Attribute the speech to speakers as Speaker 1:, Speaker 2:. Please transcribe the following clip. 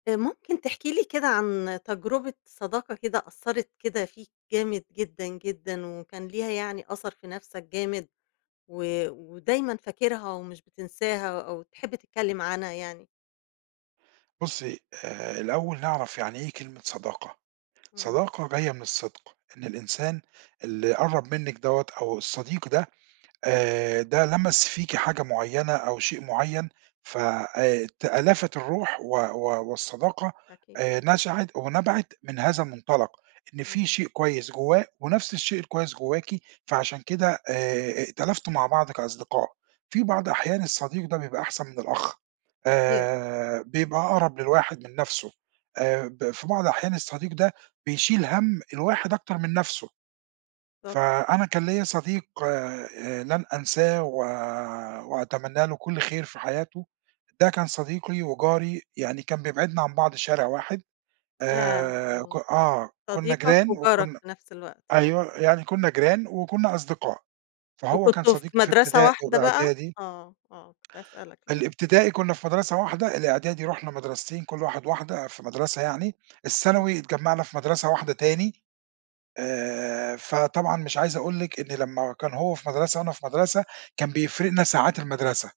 Speaker 1: ممكن تحكي لي كده عن تجربة صداقة كده أثَّرت كده فيك جامد جدًا، جدًا، وكان ليها يعني أثَر في نَفسَك جامد، و ودايمًا فاكرها ومش بتنساها أو تحب تتكلم عنها يعني؟
Speaker 2: بُصّي، آآ، الأول نعرَف يعني إيه كلمة صداقة،
Speaker 1: اهم.
Speaker 2: صداقة جاية من الصدق إن الإنسان اللي قرَّب منِّك دَوَّة أو الصديق ده، آآ، ده لمَس فيكِ حاجة معيّنة أو شيء معيّن ف آآ تألفت الروح و و والصداقة
Speaker 1: أكيد.
Speaker 2: آآ نشأت ونَبَعِت من هذا المُنطلَق، إن في
Speaker 1: إمم.
Speaker 2: شيء كويّس جوّاه ونَفس الشيء الكويّس جواكِ فعشان كده آآ ائتلفتوا مع بعض كأصدقاء. في بعض
Speaker 1: أيوَه.
Speaker 2: أحيان الصديق ده بيبقى أحسَن من الأخ
Speaker 1: أكيد.
Speaker 2: آآ بيبقى أقرَب للواحد من نَفسُه، آآ ب في بعض أحيان الصديق ده بيشيل هَم الواحد أكتر من نَفسُه.
Speaker 1: طب
Speaker 2: فأنا كان ليا صديق آآ لن أنساه و وأتمنى له كل خير في حياته. ده كان صديقي وجاري يعني كان بيبعدنا عن بعض شارع واحد.
Speaker 1: ياه
Speaker 2: آآ ك
Speaker 1: آه.
Speaker 2: آه كنّا
Speaker 1: صديقك
Speaker 2: جيران
Speaker 1: وجارك
Speaker 2: وكنّا
Speaker 1: في نَفس الوقت يعني
Speaker 2: أيوَه يعني
Speaker 1: آه.
Speaker 2: كنّا جيران وكنّا أصدقاء فهو كان
Speaker 1: وكنتم في
Speaker 2: صديقي في
Speaker 1: مدرسة
Speaker 2: ابتدائي
Speaker 1: واحدة بقى؟
Speaker 2: وإعدادي.
Speaker 1: آه، آه كنت هاسألك لسّه.
Speaker 2: الابتدائي كنّا في مدرسة واحدة الإعدادي رُحنا مدرستين كل واحد واحدة في مدرسة يعني،
Speaker 1: إمم.
Speaker 2: الثانوي اتجمّعنا في مدرسة واحدة تاني. آآ، فطبعًا مش عايز أقول لِك إن لمّا كان هو في مدرسة وأنا في مدرسة كان بيفرِقنا ساعات المدرسة.